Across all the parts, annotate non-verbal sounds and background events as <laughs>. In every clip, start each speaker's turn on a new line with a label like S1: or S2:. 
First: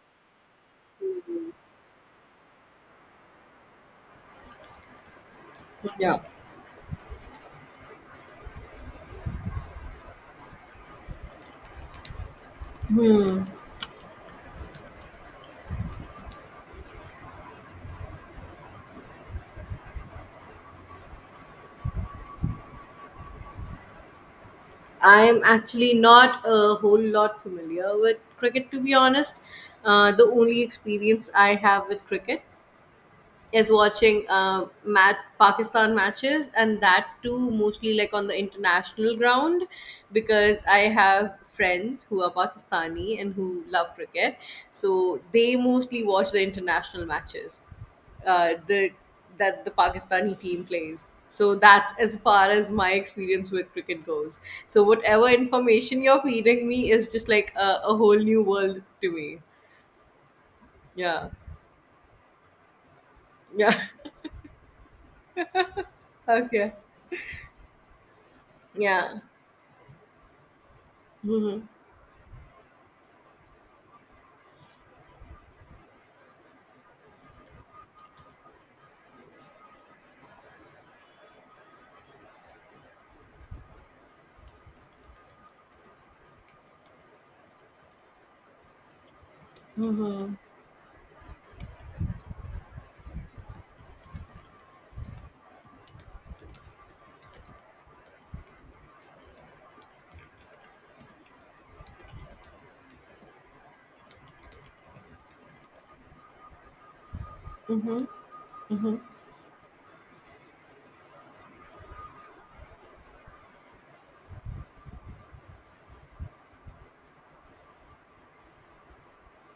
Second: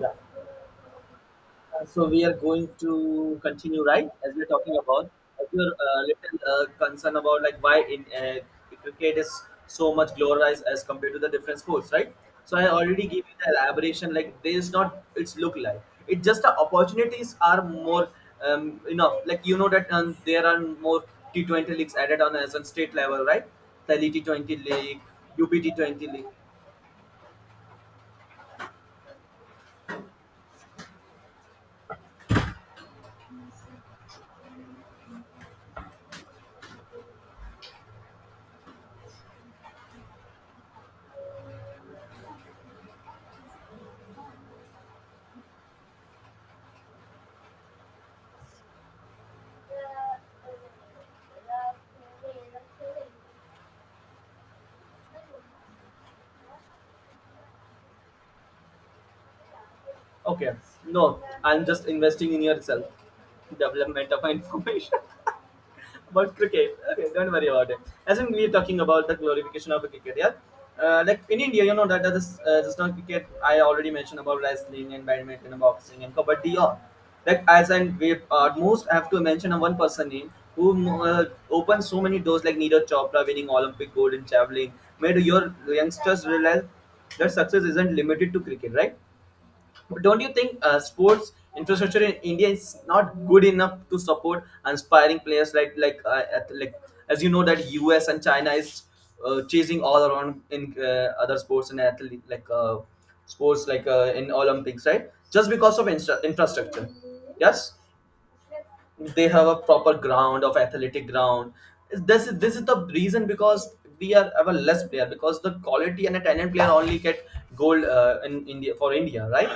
S1: Yeah. So we are going to continue, right? As we're talking about your
S2: Yeah.
S1: little concern about like why in cricket is so much glorified as compared to the different sports, right? So I already gave you
S2: Hmm.
S1: the elaboration. Like there is not its look like. It's just the opportunities are more enough. Like you know that there are more T20 leagues added on as on state level, right? The T20 league,
S2: I'm
S1: UP T
S2: actually
S1: Twenty league.
S2: not a whole lot familiar with cricket, to be honest. The only experience I have with cricket is watching Pakistan matches, and that too mostly like on the international ground because I have friends who are Pakistani and who love cricket, so they mostly watch the international matches the that the Pakistani team plays. So that's as far as my experience with cricket goes. So whatever information you're feeding me is just like a whole new world to me.
S1: Okay. No,
S2: Yeah,
S1: I'm just investing in yourself.
S2: yeah,
S1: Development of information <laughs>
S2: <laughs>
S1: about
S2: okay,
S1: cricket. Okay, don't worry about it. As in, we're talking about the
S2: yeah.
S1: glorification of cricket. Yeah. Like in India,
S2: Mm-hmm.
S1: you know that is just not cricket. I already mentioned about wrestling and badminton and boxing and kabaddi. All. Like as and we most have to mention a one person name who opened so many doors like Neeraj Chopra winning Olympic gold in javelin made your youngsters realize that success isn't limited to cricket, right? But don't you think sports infrastructure in India is not good enough to support aspiring players like as you know that US and China is chasing all around in other sports and athlete like sports like in Olympics, right? Just because of infrastructure. Yes,
S2: Mm-hmm. Mm-hmm.
S1: they have a proper ground of athletic ground. This is the reason because we are have a less player because the quality and a talent player only get gold in India for India, right?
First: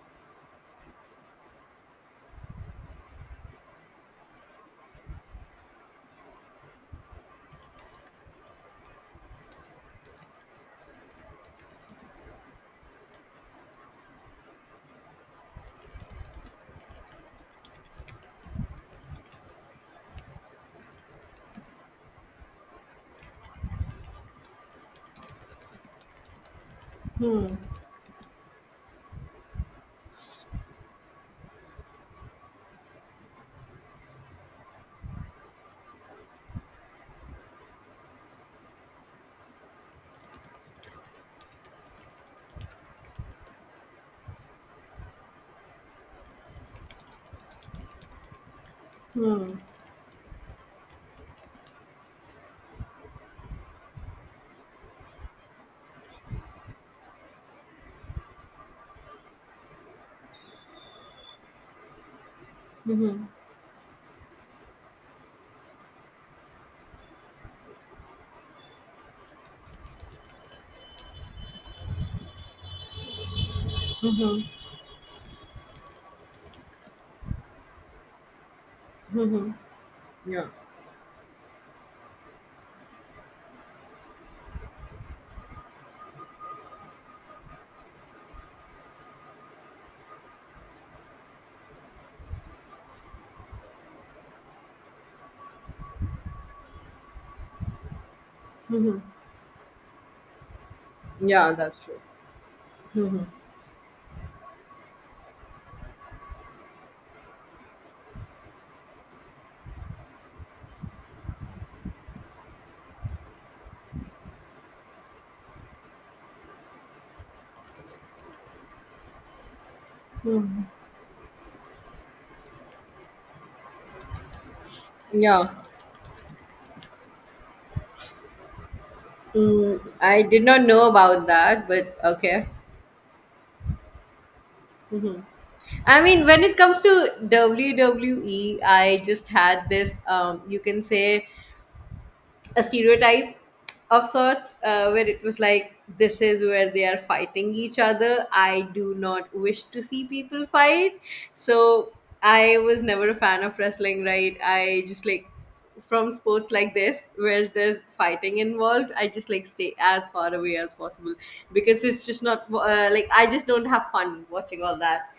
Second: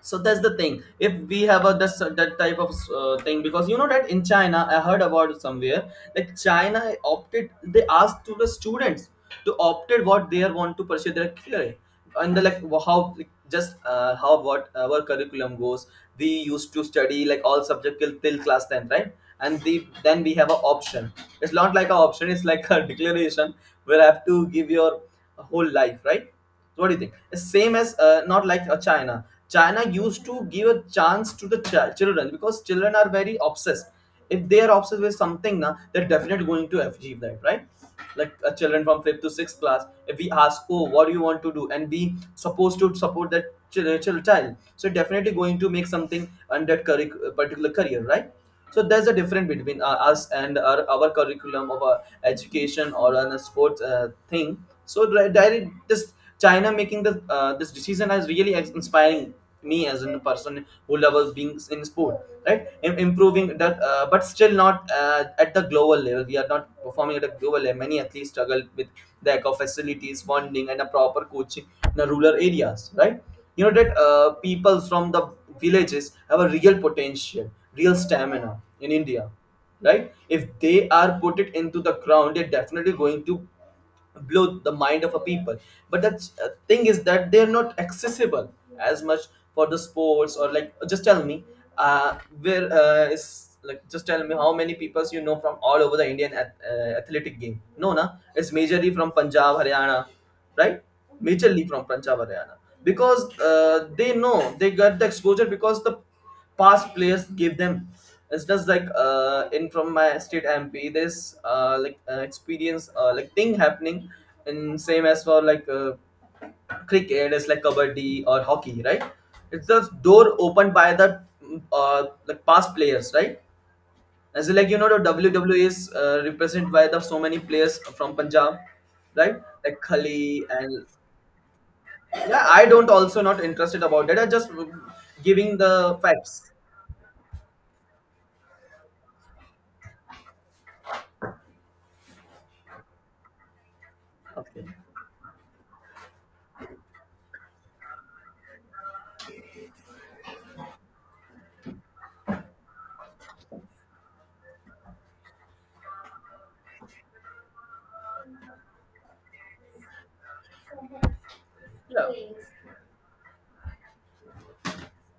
S1: So that's the thing if we have a this, that type of thing because you know that in China, I heard about it somewhere. Like China opted, they asked to the students to opted what they are want to pursue their career. And the like wh- how like, just how what our curriculum goes, we used to study like all subject till class 10, right? And then we have a option. It's not like a option, it's like a <laughs> declaration where I have to give your whole life, right? So what do you think? It's same as not like China. China used to give a chance to the children because children are very obsessed. If they are obsessed with something, na, they're definitely going to achieve that, right? Like children from fifth to sixth class, if we ask, "Oh, what do you want to do?" and we supposed to support that child, so definitely going to make something on that particular career, right? So there's a difference
S2: Mm-hmm.
S1: between us and our curriculum of our education or on a sports thing. So direct this, China making the this decision has really inspiring me as a person who loves being in sport, right? Improving that but still not at the global level, we are not performing at a global level. Many athletes struggle with lack of facilities, funding and a proper coaching in the rural areas, right? You know that people from the villages have a real potential, real stamina in India,
S2: Mm-hmm.
S1: right? If
S2: Yeah.
S1: they are put it into the ground, they're definitely going to blow the mind of a people. But the thing is that they're not accessible as much for the sports. Or like just tell me, uh where is like just tell me how many people you know from all over the Indian athletic game. No, na, it's majorly from Punjab Haryana, right?
S2: Yeah,
S1: Majorly
S2: that's
S1: from
S2: true.
S1: Punjab Haryana, because they know they got the exposure because the past players gave them. It's just like in from my state MP, there's like an experience like thing happening, and same as for like cricket, it's like kabaddi or hockey, right? It's the door opened by the like past players, right? As in, like you know, the
S2: Yeah.
S1: WWE is represented by the so many players from Punjab, right?
S2: Mm,
S1: Like
S2: I did
S1: Khali
S2: not
S1: and
S2: know about that, but okay.
S1: yeah, I don't also not interested about that. I just
S2: Mm-hmm.
S1: giving the
S2: I mean, when
S1: facts.
S2: it comes to WWE, I just had this, you can say, a stereotype of sorts
S1: Okay.
S2: where it was like this is where they are fighting each other. I do not wish to see people fight, so I was never a fan of wrestling, right? I just like, from sports like this where there's fighting involved, I just like stay as far away as possible because it's
S1: Yeah.
S2: just not I just don't have fun watching all that.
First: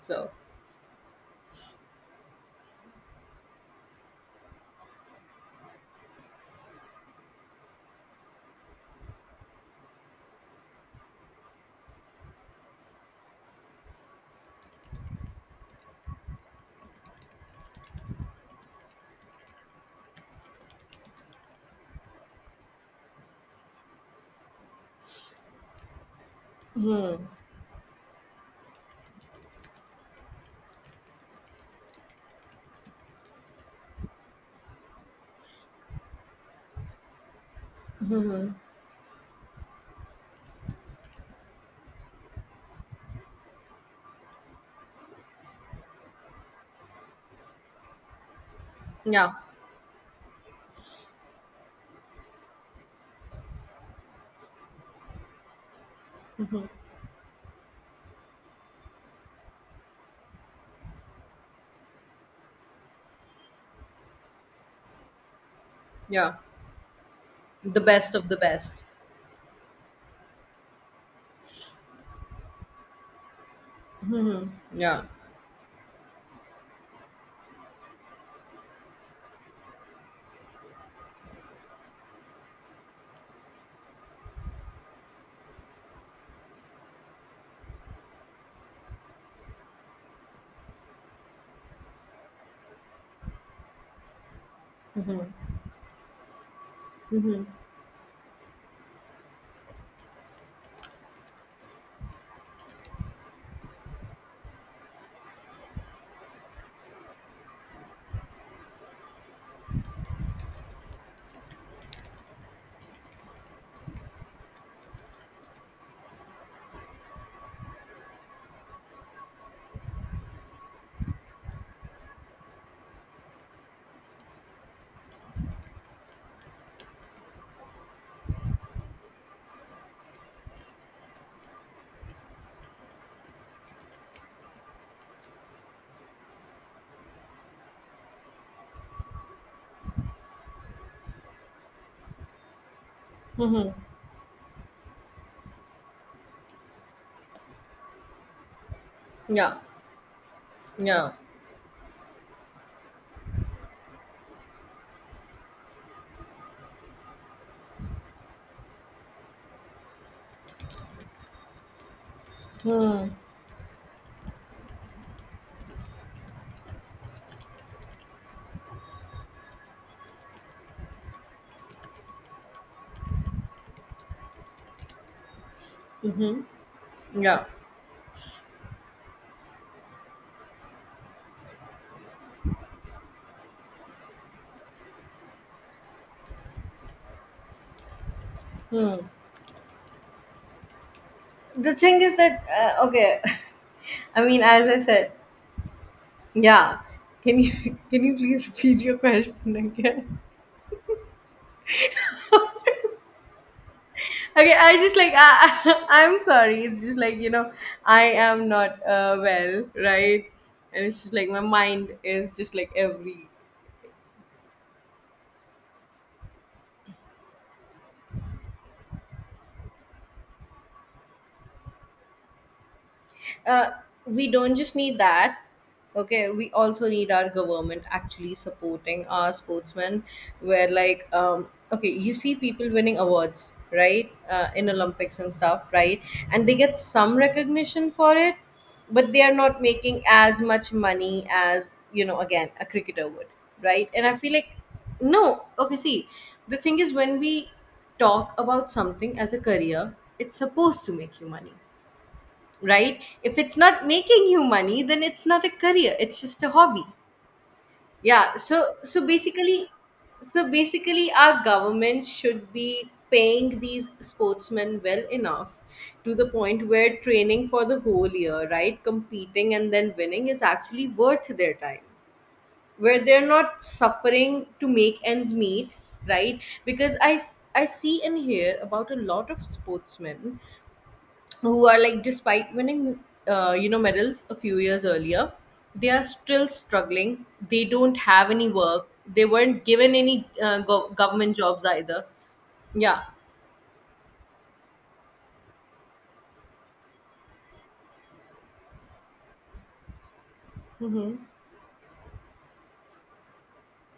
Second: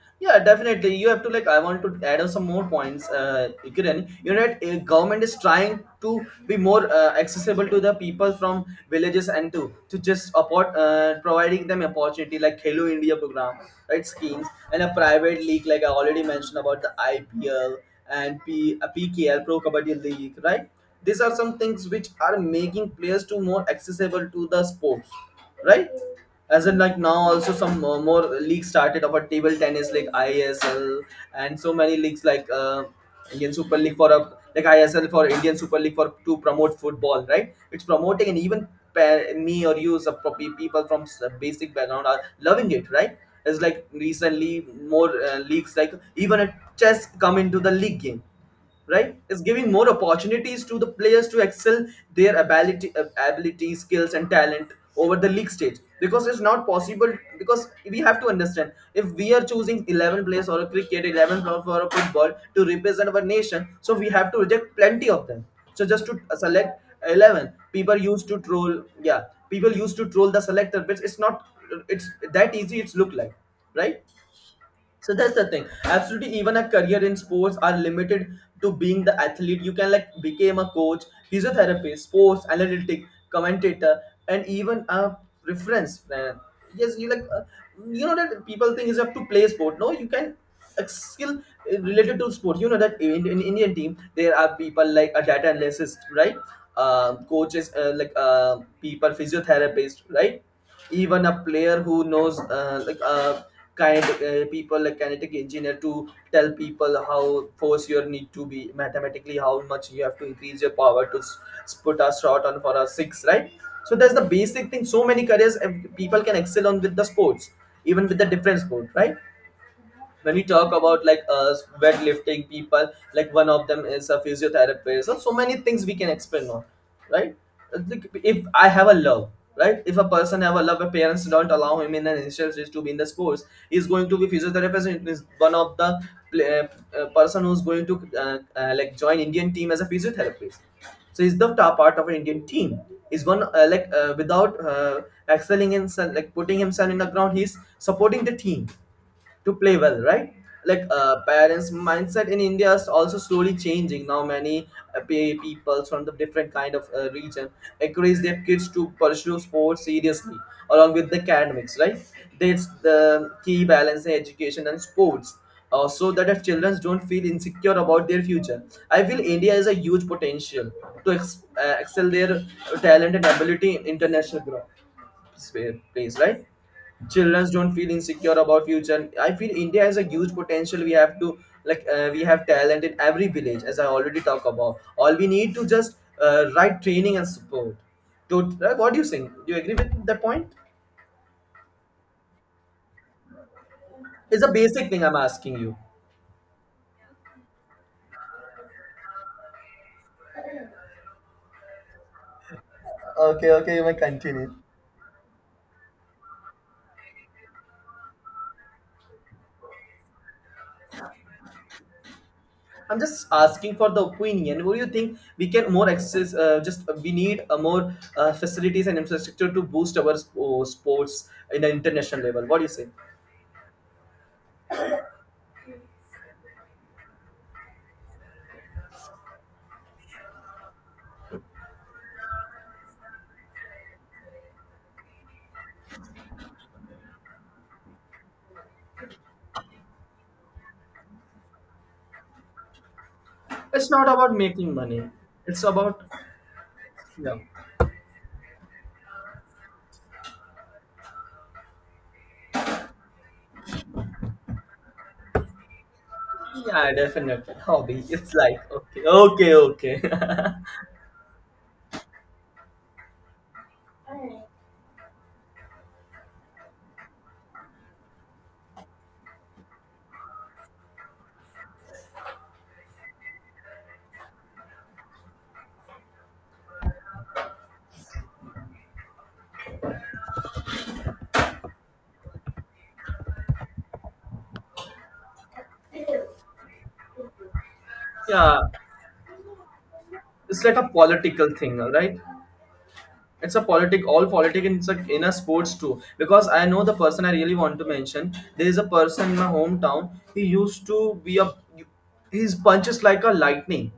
S2: So
S1: Yeah, definitely. You have to like. I want to add on some more points. Kiran, you know, that government is trying to be more accessible to the people from villages and to just support, providing them opportunity like Hello India program, right? Schemes and a private league like I already mentioned about the IPL and PKL Pro Kabaddi League, right? These are some things which are making players to more accessible to the sports, right? As in, like now, also some more leagues started of a table tennis, like ISL, and so many leagues like Indian Super League for a like ISL for Indian Super League for to promote football, right? It's promoting, and even me or you, some people from basic background are loving it, right? It's like recently more leagues, like even a chess come into the league game, right,
S2: yeah,
S1: is giving more opportunities to the players to excel their ability, skills and talent over the league stage, because it's not possible, because we have to understand if we are choosing 11 players or a cricket 11 for a football to represent our nation, so we have to reject plenty of them. So just to
S2: yeah.
S1: select 11
S2: The
S1: people,
S2: best of
S1: used
S2: the
S1: to troll,
S2: best.
S1: yeah, people used to troll the selector, but it's not, it's that easy it's look like, right?
S2: Yeah.
S1: So that's the thing. Absolutely, even a career in sports are limited to being the athlete. You can like become a coach, physiotherapist, sports analytic, commentator, and even a reference. Yes, you like you know that people think is up to play sport. No, you can a skill related to sport. You know that in Indian team there are people like a data analyst, right?
S2: Mm-hmm.
S1: Coaches people physiotherapist, right? Even a player who knows kinetic people like kinetic engineer to tell people how force you need to be mathematically, how much you have to increase your power to put a shot on for a six, right? So that's the basic thing. So many careers, people can excel on with the sports, even with the different sport, right? When we talk about like weightlifting, people like one of them is a physiotherapist. So so many things we can expand on, right? Like, if I have a love, right, if a person have a love, if parents don't allow him in an initial stage to be in the sports, he's going to be physiotherapist and is one of the person who's going to like join Indian team as a physiotherapist. So he's the top part of an Indian team. Is one
S2: Mm-hmm.
S1: like without excelling in like putting himself in the ground. He's supporting the team
S2: Yeah,
S1: to play well, right? Like
S2: yeah.
S1: parents' mindset in India is also slowly changing. Now many people from the different kind of region encourage their kids to pursue sports seriously along with the academics, right? That's
S2: Hmm.
S1: the key balance in education and sports. So that our children don't feel insecure about their future. I feel India has a huge potential to excel their talent and ability in international growth place, right?
S2: Yeah.
S1: Children don't feel insecure about future, I feel India has a huge potential, we have to like we have talent in every village as I already talk about, all we need to just right training and support to, right?
S2: Hmm.
S1: What do you think, do you agree with that point?
S2: The thing is that okay, <laughs> I mean,
S1: It's a
S2: as I
S1: basic thing
S2: said,
S1: I'm asking you.
S2: yeah. Can you <laughs> can you please repeat your question again? <laughs>
S1: Okay, okay, you may
S2: Okay,
S1: continue.
S2: I just like I, <laughs> I am sorry. It's just like, you know, I am not well, right? And it's just like my mind is just like
S1: I'm just
S2: every
S1: asking for the opinion. What do you think we can more access? Just We need a more facilities and infrastructure to boost our sports in an international level. What do you say?
S2: uh, we don't just need that. Okay, we also need our government actually supporting our sportsmen, where like, um, okay, you see people winning awards, right? In Olympics and stuff, right? And they get some recognition for it, but they are not making as much money as, you know, again, a cricketer would, right?
S1: It's
S2: And
S1: not
S2: I feel
S1: about
S2: like,
S1: making money.
S2: no,
S1: It's
S2: okay,
S1: about
S2: see, the thing is when
S1: yeah.
S2: we talk about something as a career, it's supposed to make you money, right? If it's not making you money, then it's not a career, it's just a hobby.
S1: Yeah, definitely. Hobby. It's
S2: Yeah,
S1: like
S2: so
S1: okay, okay, okay. <laughs>
S2: basically our government should be paying these sportsmen well enough to the point where training for the whole year, right? Competing and then winning is actually worth their time. Where they're not suffering to make ends meet, right? Because I see and hear about a lot of sportsmen who are like, despite winning you know, medals a few years earlier, they are still struggling, they don't have any
S1: Yeah.
S2: work, they weren't given any
S1: It's like a
S2: government
S1: political
S2: jobs
S1: thing, all
S2: either.
S1: right?
S2: Yeah.
S1: It's a politic, all politic in, in a sports too, because I know the person I really want to mention. There is a person in my hometown, he used to
S2: Mm-hmm.
S1: be a, his punches like a lightning,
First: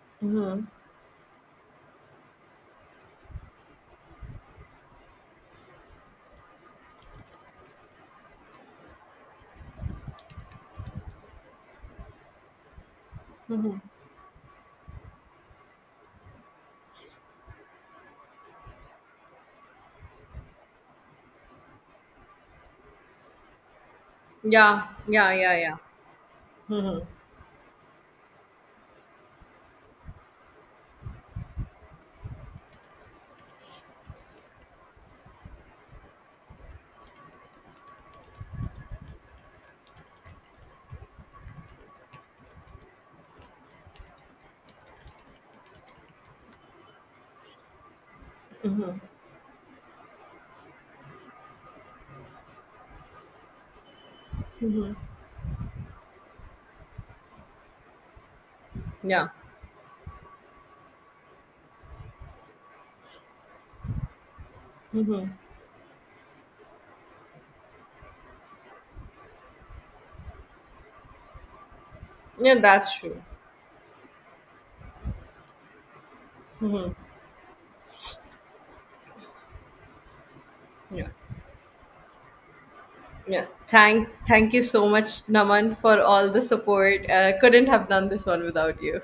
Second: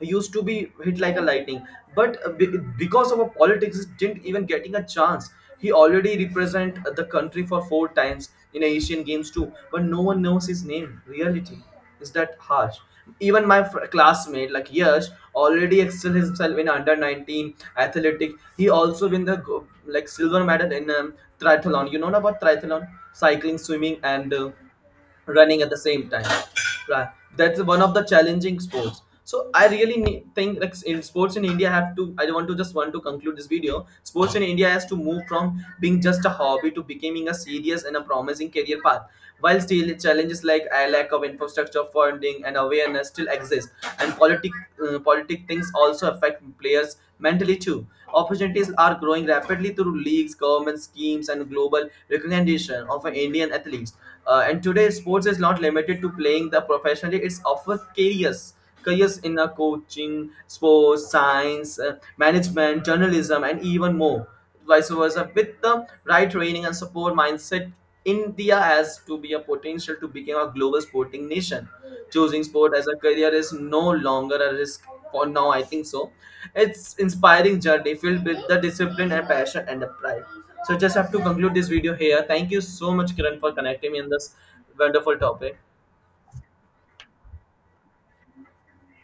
S1: he used to be
S2: Hmm.
S1: hit like a lightning, but because of a politics he didn't even getting a chance. He already represent the country for 4 times in Asian games too, but no one knows his name. Reality is that harsh. Even my classmate, like Yash, already excelled himself in under 19 athletic. He also win the like silver medal in triathlon. You know about triathlon, cycling, swimming, and
S2: Yeah, yeah, yeah,
S1: running at
S2: yeah.
S1: the same time.
S2: Mm-hmm.
S1: Right. That's one of the challenging sports. So I really need, think like in sports in India have to, I want to just want to conclude this video. Sports in India has to move from being just a hobby to becoming a serious and a promising career path. While still challenges like a lack of infrastructure, funding and awareness still exist, and politic, politic things also affect players mentally too. Opportunities are growing rapidly through leagues, government schemes and global recognition of Indian athletes. And today sports is not limited to playing the professionally, it's often careers
S2: Yeah.
S1: in coaching, sports, science, management, journalism, and even more. Vice versa, with the right training and support mindset, India has to be a potential to become a global sporting nation. Choosing
S2: Yeah,
S1: sport as
S2: that's
S1: a
S2: true.
S1: career is no longer a risk for now. I think so. It's inspiring journey filled with the discipline and passion and the pride. So just
S2: Yeah.
S1: have to conclude this video here. Thank you so much, Kiran,
S2: Yeah,
S1: for connecting me
S2: thank
S1: in this
S2: thank you so
S1: wonderful
S2: much,
S1: topic.
S2: Naman, for all the support. Couldn't have done this one without you.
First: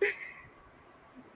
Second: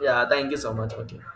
S1: Yeah, thank you so much. Okay.